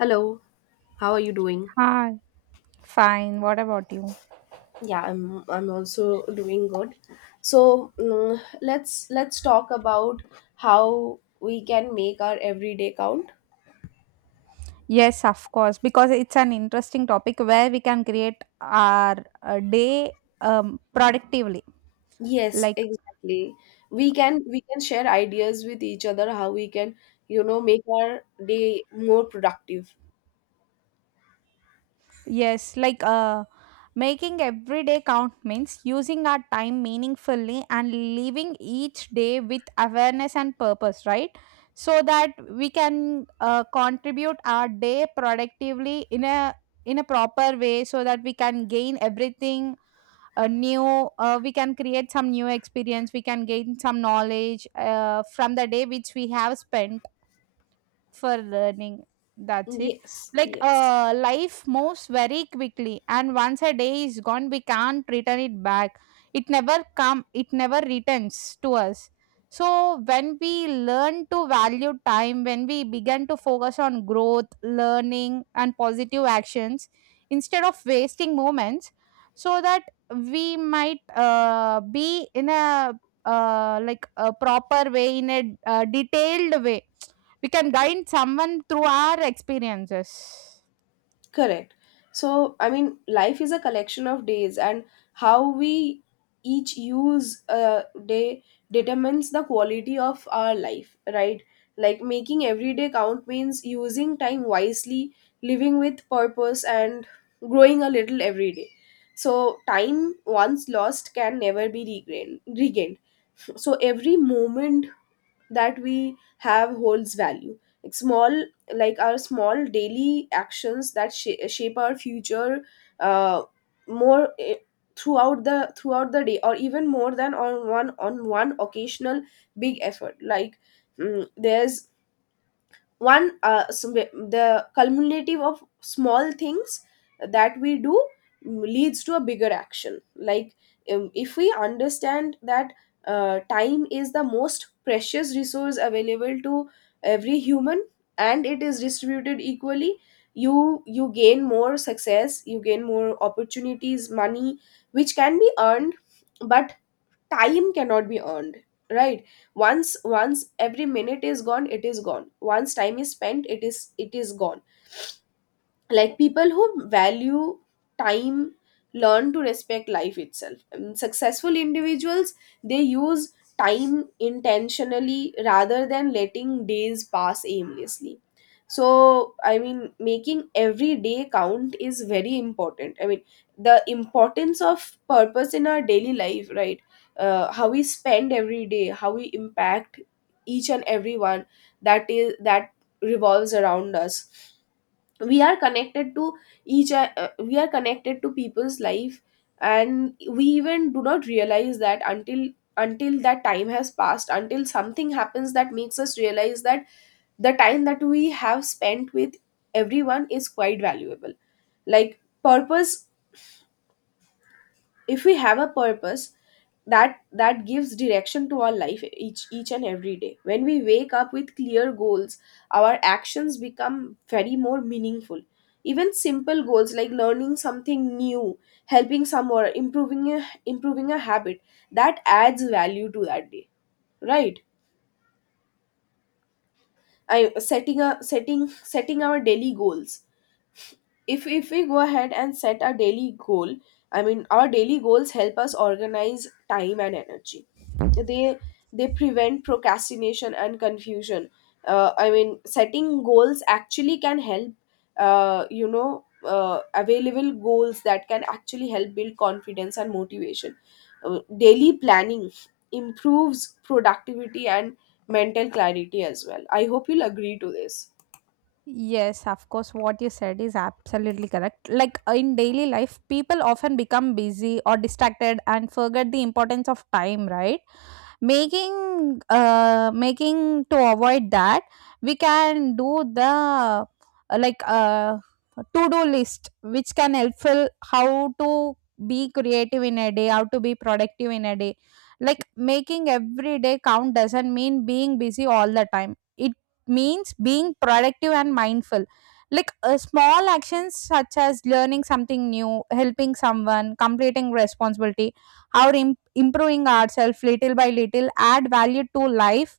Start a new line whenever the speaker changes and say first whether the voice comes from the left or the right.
left: Hello, how are you doing?
right: Hi, fine. What about you?
left: Yeah, I'm also doing good. so mm, let's talk about how we can make our everyday count.
right: Yes, of course, because it's an interesting topic where we can create our day productively.
left: Yes,
right: Like,
left: exactly, we can share ideas with each other how we can, make our day more productive.
right: yes, like uh, Making every day count means using our time meaningfully and living each day with awareness and purpose, right? So that we can contribute our day productively in a proper way so that we can gain everything a new we can create some new experience, we can gain some knowledge from the day which we have spent for learning. That's it.
left: Yes,
right: Like
left: yes.
right: life moves very quickly, and once a day is gone we can't return it back. It never come, it never returns to us. So when we learn to value time, when we begin to focus on growth, learning and positive actions instead of wasting moments, so that we might be in a like a proper way, in a detailed way, we can guide someone through our experiences.
left: Correct. Life is a collection of days, and how we each use a day determines the quality of our life, right? Making every day count means using time wisely, living with purpose, and growing a little every day. So, time once lost can never be regained. So, every moment that we have holds value, like small like our small daily actions that shape our future uh, more, throughout the day, or even more than on one occasional big effort. Mm, there's the cumulative of small things that we do leads to a bigger action. If we understand that time is the most precious resource available to every human and it is distributed equally. You gain more success, you gain more opportunities. Money, which can be earned, but time cannot be earned, right? Once every minute is gone, it is gone. Once time is spent, it is gone. Like, people who value time learn to respect life itself, and successful individuals, they use time intentionally rather than letting days pass aimlessly. So, I mean, making every day count is very important. I mean, the importance of purpose in our daily life, right? How we spend every day, how we impact each and everyone that is that revolves around us. We are connected to each we are connected to people's life, and we even do not realize that until that time has passed, until something happens that makes us realize that the time that we have spent with everyone is quite valuable. Like, purpose, if we have a purpose, that gives direction to our life. Each and every day, when we wake up with clear goals, our actions become very more meaningful. Even simple goals like learning something new, helping someone, improving a habit, that adds value to that day, right? I setting a setting Setting our daily goals, if we go ahead and set a daily goal, I mean, our daily goals help us organize time and energy. they they prevent procrastination and confusion. I mean, setting goals actually can help, available goals that can actually help build confidence and motivation. Daily planning improves productivity and mental clarity as well. I hope you'll agree to this.
right: Yes, of course, what you said is absolutely correct. Like in daily life, people often become busy or distracted and forget the importance of time, right? Making to avoid that, we can do the like to-do list which can helpful how to be creative in a day, how to be productive in a day. Like, making every day count doesn't mean being busy all the time. It means being productive and mindful. Like small actions such as learning something new, helping someone, completing responsibility are improving ourselves little by little, add value to life.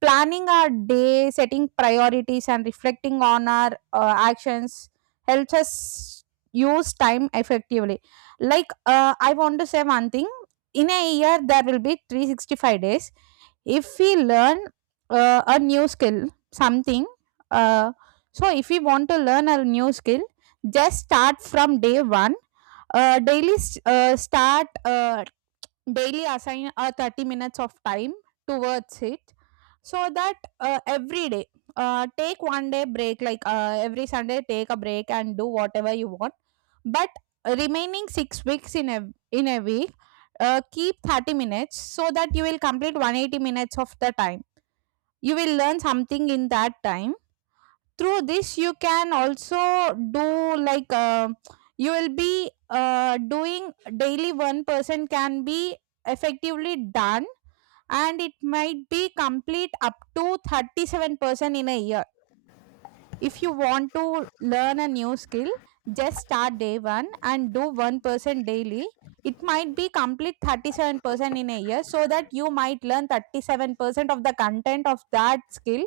right: Planning our day, setting priorities, and reflecting on our actions helps us use time effectively. Like, I want to say one thing. In a year, there will be 365 days. If we learn a new skill, something, uh, so if we want to learn a new skill, just start from day one. Daily s- start Daily assign a 30 minutes of time towards it, so that every day, take 1 day break. Like every Sunday take a break and do whatever you want. But remaining 6 weeks in a week, keep 30 minutes so that you will complete 180 minutes of the time. You will learn something in that time. Through this you can also do, like you will be doing daily 1% can be effectively done. And it might be complete up to 37% in a year. If you want to learn a new skill, just start day one and do 1% daily. It might be complete 37% in a year, so that you might learn 37% of the content of that skill.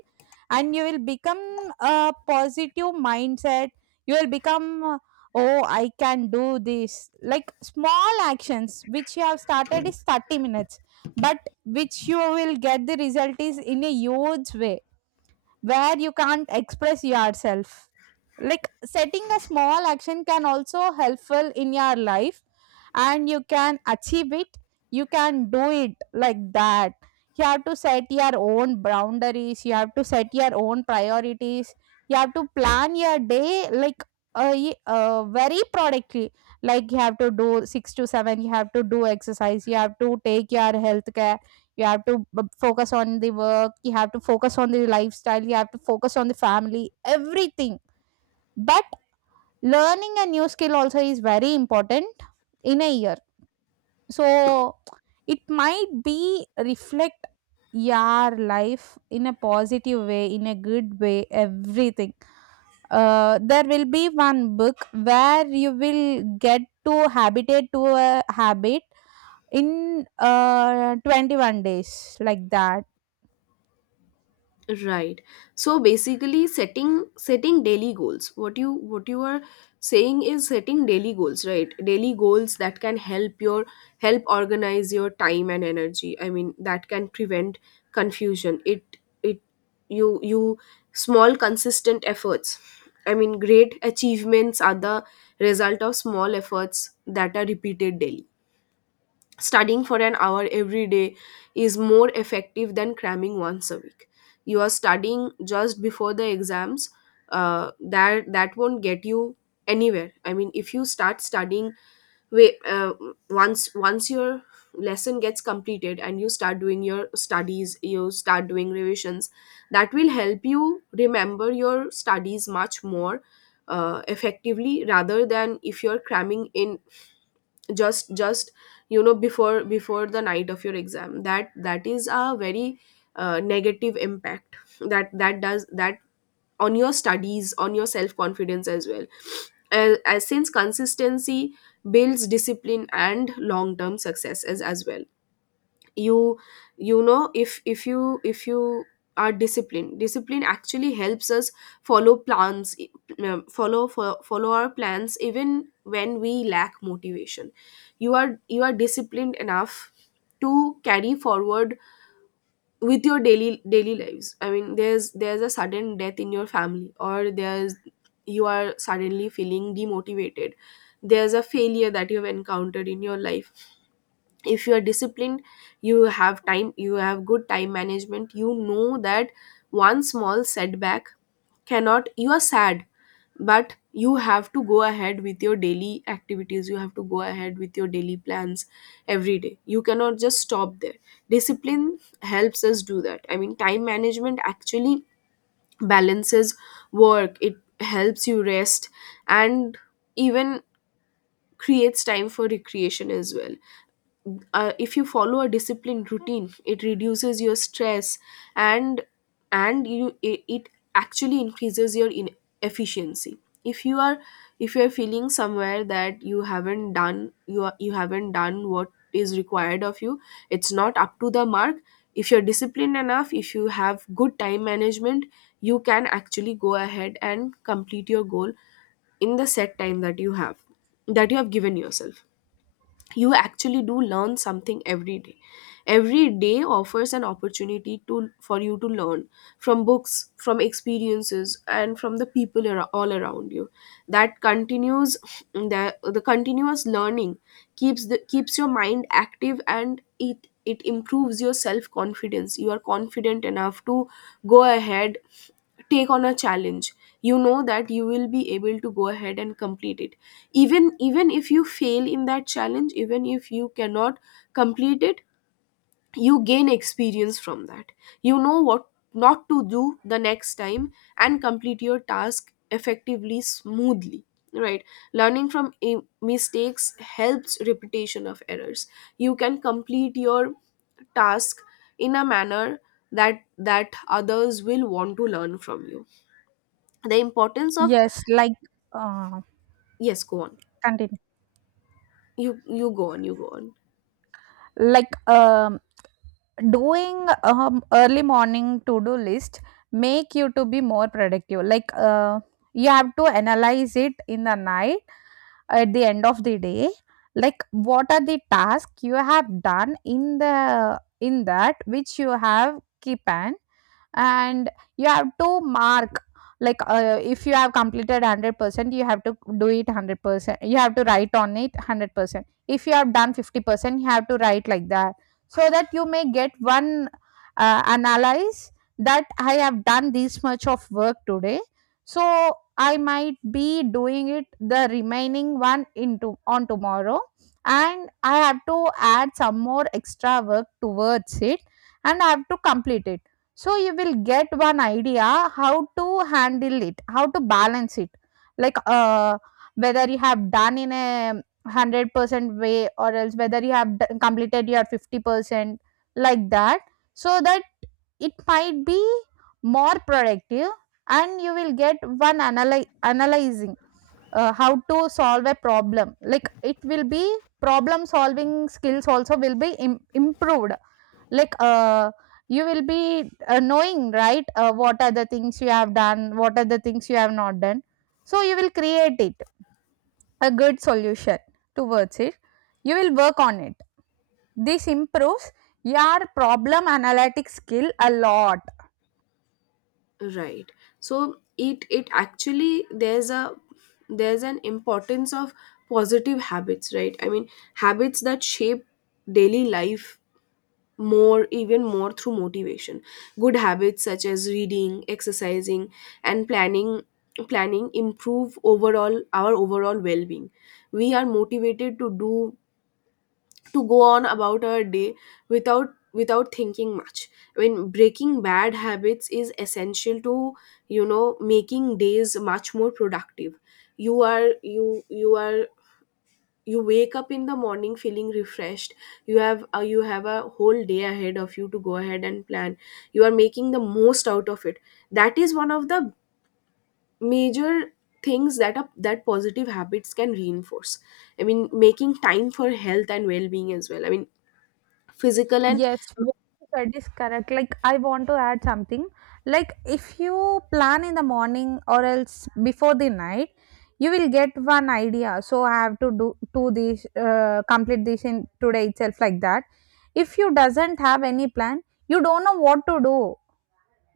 right: And you will become a positive mindset. You will become, oh I can do this. Like small actions which you have started is 30 minutes, but which you will get the result is in a huge way, where you can't express yourself. Like setting a small action can also helpful in your life, and you can achieve it. You can do it like that. You have to set your own boundaries, you have to set your own priorities, you have to plan your day, like very productively. Like you have to do 6 to 7, you have to do exercise, you have to take your health care, you have to focus on the work, you have to focus on the lifestyle, you have to focus on the family, everything. But learning a new skill also is very important in a year. So it might be reflect your life in a positive way, in a good way, everything. There will be one book where you will get to habitate to a habit in 21 days, like that.
left: Right. So basically, setting daily goals. What you are saying is setting daily goals, right? Daily goals that can help your help organize your time and energy. I mean, that can prevent confusion. It you you Small consistent efforts. I mean, great achievements are the result of small efforts that are repeated daily. Studying for an hour every day is more effective than cramming once a week. You are studying just before the exams. That won't get you anywhere. I mean, if you start studying way, uh, once your lesson gets completed and you start doing your studies, you start doing revisions. That will help you remember your studies much more effectively, rather than if you're cramming in just before the night of your exam. That is a very negative impact that that does that on your studies, on your self confidence as well, as since consistency builds discipline and long term success as well. You you know if if you are disciplined, discipline actually helps us follow plans, follow our plans even when we lack motivation. You are disciplined enough to carry forward with your daily lives. I mean, there's a sudden death in your family, or there's, you are suddenly feeling demotivated, there's a failure that you've encountered in your life. If you are disciplined, you have time, you have good time management, you know that one small setback cannot, you are sad, but you have to go ahead with your daily activities, you have to go ahead with your daily plans every day. You cannot just stop there. Discipline helps us do that. I mean, time management actually balances work, it helps you rest, and even creates time for recreation as well. If you follow a disciplined routine, it reduces your stress, and and you it actually increases your in efficiency. If you are feeling somewhere that you haven't done what is required of you, it's not up to the mark, if you're disciplined enough, if you have good time management, you can actually go ahead and complete your goal in the set time that you have, that you have given yourself. You actually do learn something every day. Every day offers an opportunity to for you to learn from books, from experiences, and from the people all around you. That continues the continuous learning keeps the keeps your mind active, and it improves your self confidence. You are confident enough to go ahead, take on a challenge. You know that you will be able to go ahead and complete it. Even if you fail in that challenge, even if you cannot complete it, you gain experience from that. You know what not to do the next time, and complete your task effectively, smoothly, right? Learning from mistakes helps repetition of errors. You can complete your task in a manner that others will want to learn from you. The importance of,
right: Yes, like uh,
left: yes, go on,
right: continue.
left: you go on.
right: Like doing early morning to-do list make you to be more productive. Like you have to analyze it in the night, at the end of the day. Like what are the tasks you have done in the in that which you have keep an, and you have to mark. Like if you have completed 100%, you have to do it 100%, you have to write on it 100%. If you have done 50%, you have to write like that. So that you may get one analyze that I have done this much of work today. So I might be doing it the remaining one into on tomorrow, and I have to add some more extra work towards it, and I have to complete it. So you will get one idea how to handle it, how to balance it. Like whether you have done in a 100% way or else whether you have completed your 50%, like that. So that it might be more productive. And you will get one analyzing how to solve a problem. Like it will be problem solving skills also will be improved. Like you will be knowing right what are the things you have done, what are the things you have not done. So you will create it a good solution towards it. You will work on it. This improves your problem analytic skill a lot.
left: Right. So it actually, there's an importance of positive habits, right? I mean, habits that shape daily life, more, even more through motivation. Good habits such as reading, exercising, and planning, improve overall our overall well-being. We are motivated to do, to go on about our day without thinking much. I mean, breaking bad habits is essential to, you know, making days much more productive. You are you you are you wake up in the morning feeling refreshed. You have you have a whole day ahead of you to go ahead and plan. You are making the most out of it. That is one of the major things that up that positive habits can reinforce. I mean, making time for health and well-being as well. I mean, physical and,
right: Yes, what you said is correct. Like I want to add something. Like if you plan in the morning or else before the night, you will get one idea, so I have to do, to this complete this in today itself, like that. If you doesn't have any plan, you don't know what to do.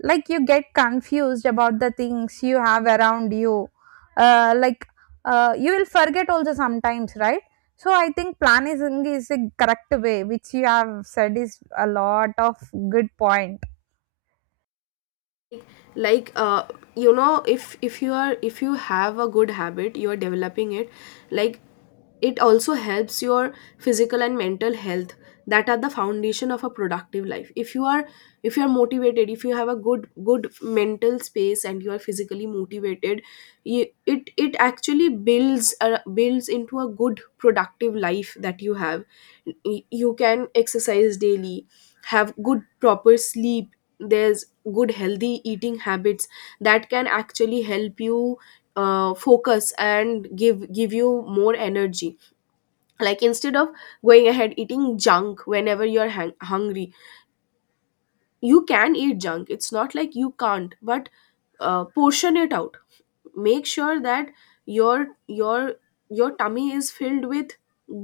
right: Like you get confused about the things you have around you. uh, like you will forget also sometimes, right? So I think planning is a correct way, which you have said is a lot of good point.
left: like you know, if you are, if you have a good habit, you are developing it, like, it also helps your physical and mental health, that are the foundation of a productive life. If you are motivated, if you have a good mental space and you are physically motivated, you, it actually builds builds into a good productive life that you have. You can exercise daily, have good proper sleep, there's good healthy eating habits that can actually help you focus and give you more energy. Like, instead of going ahead eating junk whenever you're hungry, you can eat junk, it's not like you can't, but portion it out. Make sure that your your tummy is filled with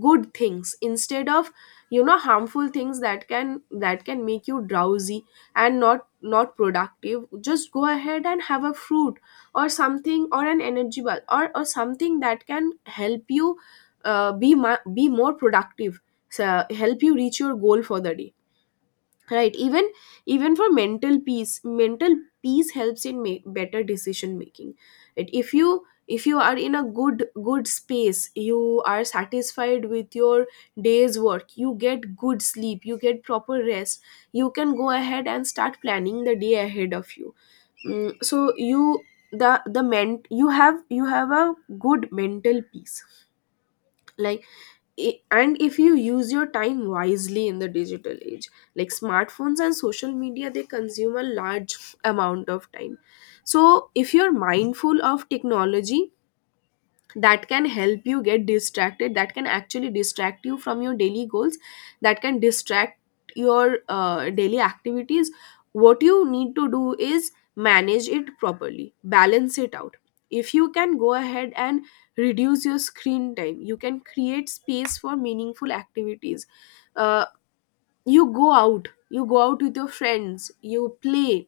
left: good things instead of, you know, harmful things that can make you drowsy and not productive. Just go ahead and have a fruit or something, or an energy bar, or something that can help you be more productive. So help you reach your goal for the day, right? Even, even for mental peace, mental peace helps in make better decision making. If you are in a good space, you are satisfied with your day's work, you get good sleep, you get proper rest, you can go ahead and start planning the day ahead of you. Mm, so you the ment You have a good mental peace. Like, and if you use your time wisely in the digital age, like smartphones and social media, they consume a large amount of time. So if you're mindful of technology, that can help you get distracted that can actually distract you from your daily goals, that can distract your daily activities. What you need to do is manage it properly, balance it out. If you can go ahead and reduce your screen time, you can create space for meaningful activities. uh, you go out with your friends, you play,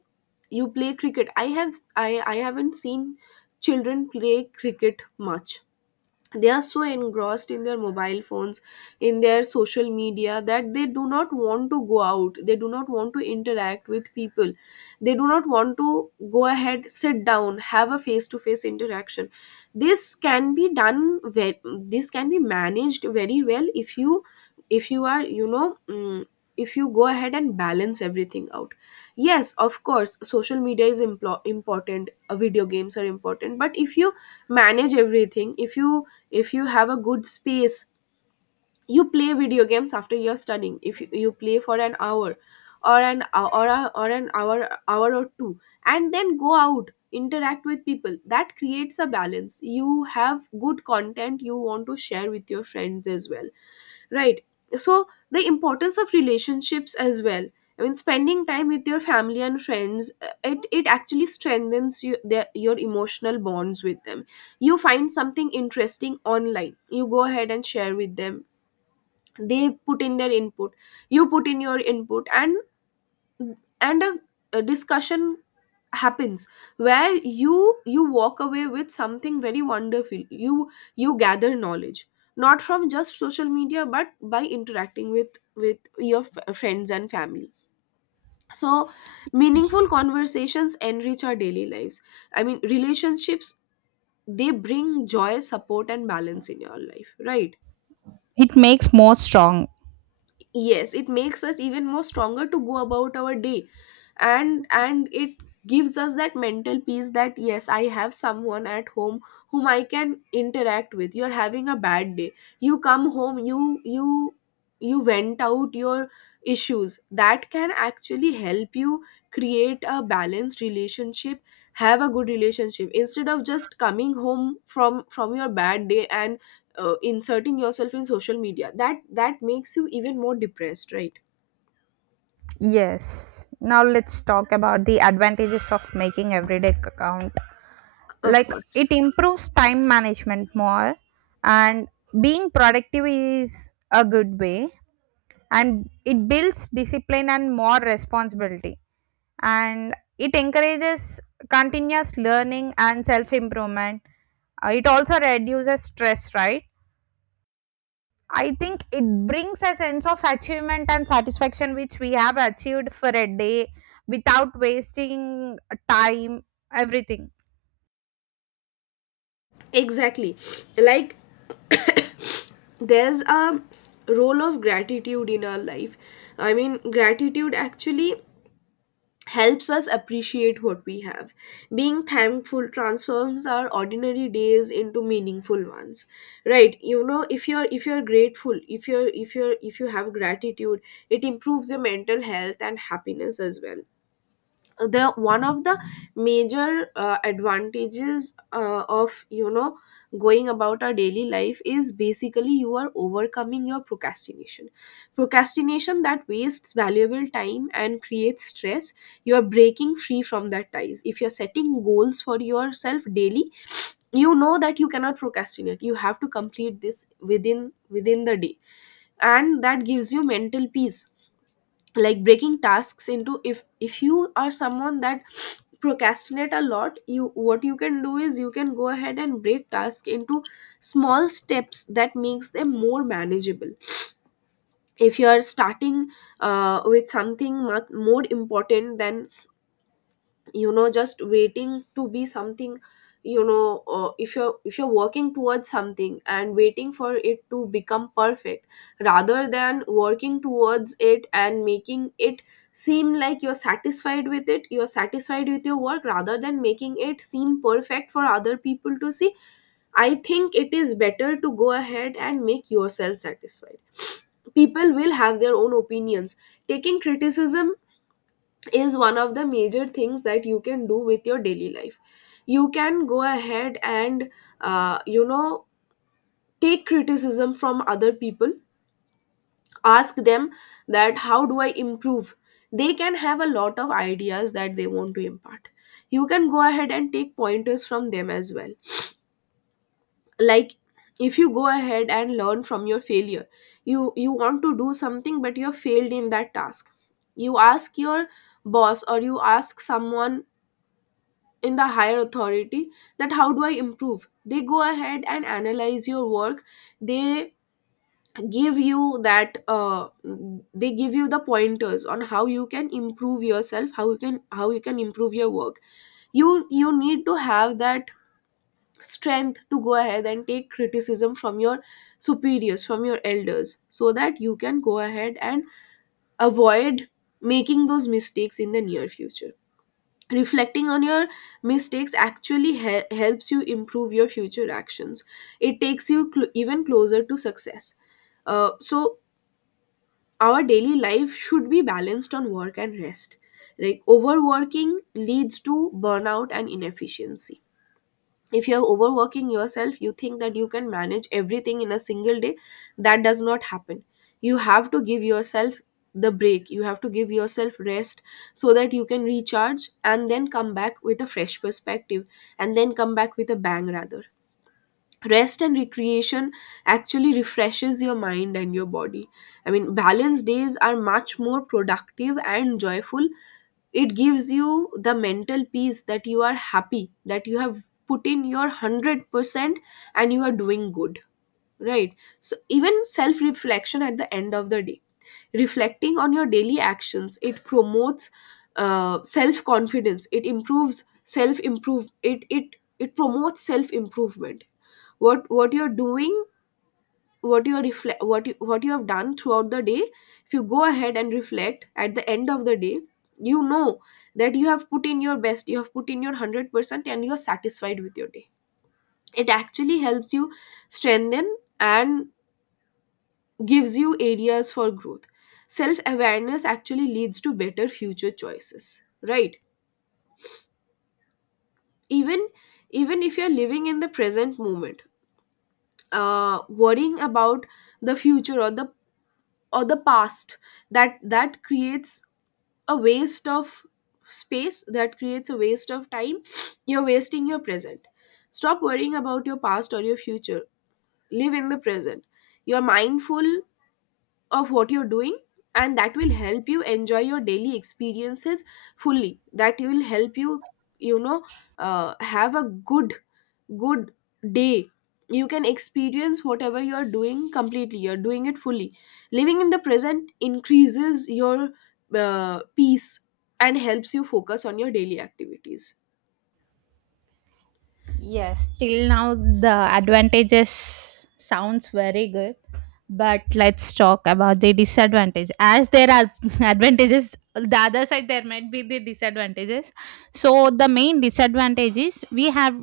left: you play cricket. I have, I haven't seen children play cricket much. They are so engrossed in their mobile phones, in their social media, that they do not want to go out, they do not want to interact with people. They do not want to go ahead, sit down, have a face to face interaction. this can be done ve- this can be managed very well if you, if you are you know mm, if you go ahead and balance everything out. Yes, of course, social media is important. Video games are important, but if you manage everything, if you have a good space, you play video games after you're studying. If you play for an hour, or an hour or two, and then go out, interact with people. That creates a balance. You have good content you want to share with your friends as well. Right. So the importance of relationships as well. I mean, spending time with your family and friends, it actually strengthens you, your emotional bonds with them. You find something interesting online, you go ahead and share with them. They put in their input, you put in your input, and and a, a discussion happens where you you walk away with something very wonderful. You gather knowledge not from just social media, but by interacting with your friends and family. So meaningful conversations enrich our daily lives. I mean, relationships, they bring joy, support and balance in your life, right?
right: It makes more strong.
left: Yes, it makes us even more stronger to go about our day, and it gives us that mental peace that yes, I have someone at home whom I can interact with. You're having a bad day, you come home, you vent out your issues. That can actually help you create a balanced relationship, have a good relationship, instead of just coming home from your bad day and inserting yourself in social media, that makes you even more depressed, right?
right: Yes. Now let's talk about the advantages of making everyday account.
left: Of
right: Like
left: course.
right: it improves time management more, and being productive is a good way, and it builds discipline and more responsibility, and it encourages continuous learning and self improvement. It also reduces stress, right? I think it brings a sense of achievement and satisfaction which we have achieved for a day without wasting time, everything.
left: Exactly. Like, there's a role of gratitude in our life. I mean, gratitude actually helps us appreciate what we have. Being thankful transforms our ordinary days into meaningful ones, right? You know, if you're grateful, if you have gratitude, it improves your mental health and happiness as well. The one of the major advantages of going about our daily life is basically you are overcoming your procrastination. Procrastination that wastes valuable time and creates stress. You are breaking free from that ties if you're setting goals for yourself daily. You know that you cannot procrastinate, you have to complete this within the day, and that gives you mental peace. Like, breaking tasks into, if you are someone that procrastinate a lot, you what you can do is you can go ahead and break tasks into small steps. That makes them more manageable. If you are starting with something much more important, then, just waiting to be something, if you're working towards something and waiting for it to become perfect, rather than working towards it and making it seem like you're satisfied with it, you're satisfied with your work, rather than making it seem perfect for other people to see. I think it is better to go ahead and make yourself satisfied. People will have their own opinions. Taking criticism is one of the major things that you can do with your daily life. You can go ahead and uh, you know take criticism from other people. Ask them, that how do I improve? They can have a lot of ideas that they want to impart. You can go ahead and take pointers from them as well. Like, if you go ahead and learn from your failure, you want to do something, but you have failed in that task. You ask your boss or you ask someone in the higher authority, that how do I improve? They go ahead and analyze your work. they give you that uh, they give you the pointers on how you can improve yourself, how you can improve your work. You need to have that strength to go ahead and take criticism from your superiors, from your elders, so that you can go ahead and avoid making those mistakes in the near future. Reflecting on your mistakes actually helps you improve your future actions. It takes you even closer to success. So our daily life should be balanced on work and rest. Like, overworking leads to burnout and inefficiency. If you're overworking yourself, you think that you can manage everything in a single day. That does not happen. You have to give yourself the break, you have to give yourself rest, so that you can recharge and then come back with a fresh perspective, and then come back with a bang, rather. Rest and recreation actually refreshes your mind and your body. I mean, balanced days are much more productive and joyful. It gives you the mental peace that you are happy, that you have put in your 100% and you are doing good, right? So even self reflection at the end of the day, reflecting on your daily actions, it promotes self confidence. It promotes self improvement. What you're doing, what you're reflect what you have done throughout the day. If you go ahead and reflect at the end of the day, you know that you have put in your best, you have put in your 100%, and you're satisfied with your day. It actually helps you strengthen and gives you areas for growth. Self awareness actually leads to better future choices, right? Even even if you're living in the present moment, worrying about the future or the past, that creates a waste of space, that creates a waste of time. You're wasting your present. Stop worrying about your past or your future. Live in the present. You're mindful of what you're doing, and that will help you enjoy your daily experiences fully. That will help you, you know have a good day. You can experience whatever you are doing completely, you're doing it fully. Living in the present increases your peace and helps you focus on your daily activities.
right: Yes, till now the advantages sounds very good. But let's talk about the disadvantage, as there are advantages the other side, there might be the disadvantages. So the main disadvantage is we have,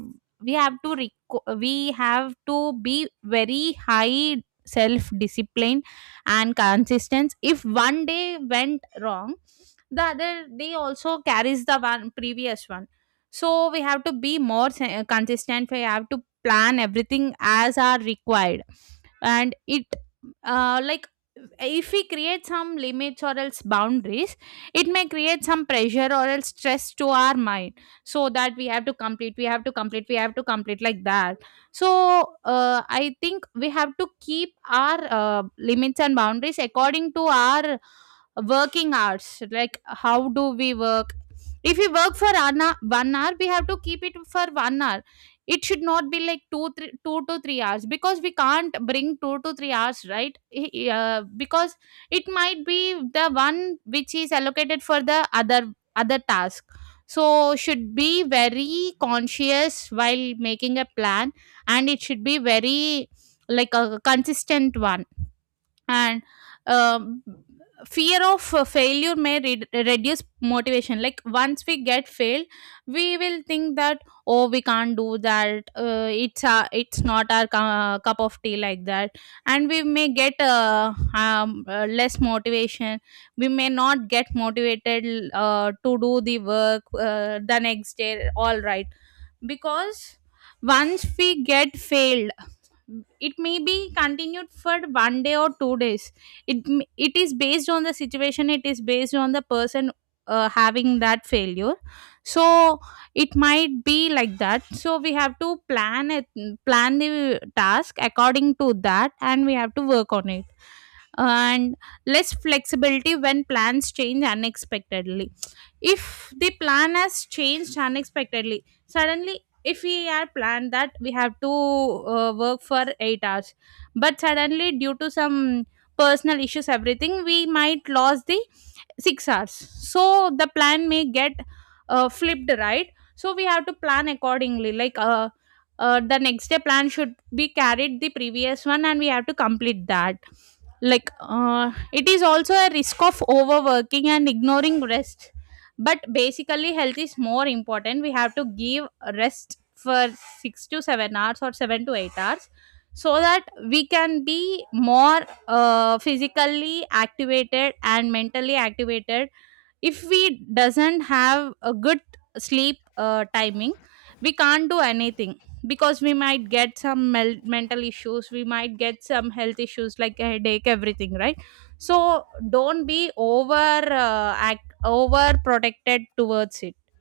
right: we have to be very high self discipline and consistence. If 1 day went wrong, the other day also carries the one previous one. So we have to be more consistent, we have to plan everything as are required. And it, like if we create some limits or else boundaries, it may create some pressure or else stress to our mind. So that we have to complete we have to complete we have to complete, like that. So I think we have to keep our limits and boundaries according to our working hours, like how do we work. If we work for an 1 hour, we have to keep it for 1 hour. It should not be like two, three, two to 3 hours, because we can't bring 2 to 3 hours, right? Because it might be the one which is allocated for the other other task. So should be very conscious while making a plan, and it should be very like a consistent one. And um, fear of failure may reduce motivation. Like once we get failed, we will think that oh we can't do that, it's not our cup of tea, like that. And we may get less motivation. We may not get motivated to do the work the next day, all right? Because once we get failed, it may be continued for 1 day or 2 days. It is based on the situation, it is based on the person having that failure. So it might be like that, so we have to plan it, plan the task according to that, and we have to work on it. And less flexibility when plans change unexpectedly. If the plan has changed unexpectedly suddenly, if we had planned that we have to work for 8 hours, but suddenly due to some personal issues everything, we might lose the 6 hours. So the plan may get flipped, right? So we have to plan accordingly, like the next day plan should be carried the previous one, and we have to complete that. Like it is also a risk of overworking and ignoring rest. But basically health is more important. We have to give rest for 6 to 7 hours or 7 to 8 hours, so that we can be more physically activated and mentally activated. If we doesn't have a good sleep timing, we can't do anything. Because we might get some mental issues, we might get some health issues like headache, everything, right? So don't be over act over protected towards it.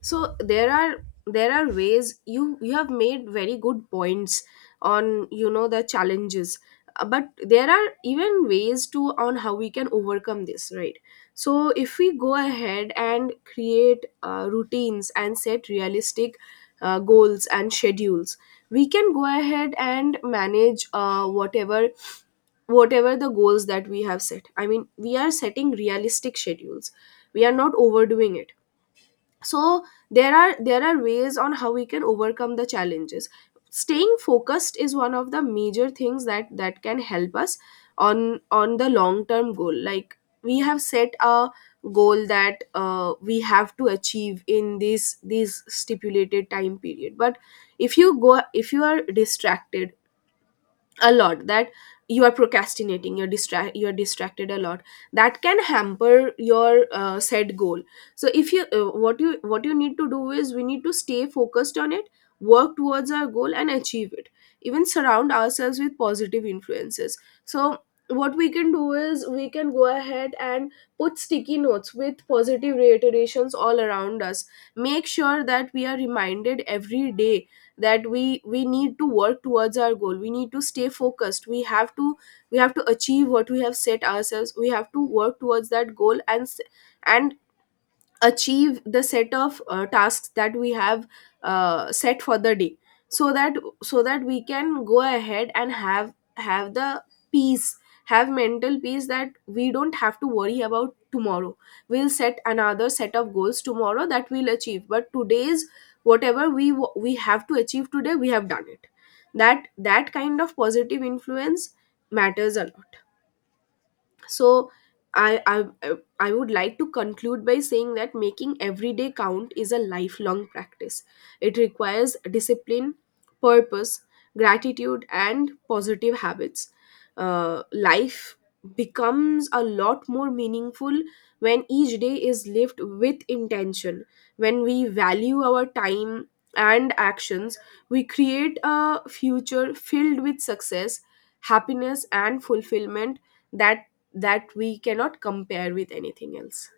left: So there are ways. You have made very good points on, the challenges. But there are even ways to on how we can overcome this, right? So, if we go ahead and create routines and set realistic goals and schedules, we can go ahead and manage whatever the goals that we have set. I mean, we are setting realistic schedules, we are not overdoing it. So, there are ways on how we can overcome the challenges. Staying focused is one of the major things that can help us on the long term goal. Like, we have set a goal that, we have to achieve in this stipulated time period. But if you go if you are distracted a lot, that you are procrastinating, you're distracted a lot. That can hamper your set goal. So if you what you need to do is we need to stay focused on it. Work towards our goal and achieve it. Even surround ourselves with positive influences. So what we can do is we can go ahead and put sticky notes with positive reiterations all around us. Make sure that we are reminded every day that we need to work towards our goal. We need to stay focused. We have to achieve what we have set ourselves. We have to work towards that goal, and achieve the set of tasks that we have set for the day. So that so that we can go ahead and have the peace, have mental peace that we don't have to worry about tomorrow. We'll set another set of goals tomorrow that we'll achieve, but today's, we have to achieve today, we have done it. That kind of positive influence matters a lot. So, I, I i I would like to conclude by saying that making every day count is a lifelong practice. It requires discipline, purpose, gratitude and positive habits. Life becomes a lot more meaningful when each day is lived with intention, when we value our time and actions, we create a future filled with success, happiness, and fulfillment that that we cannot compare with anything else.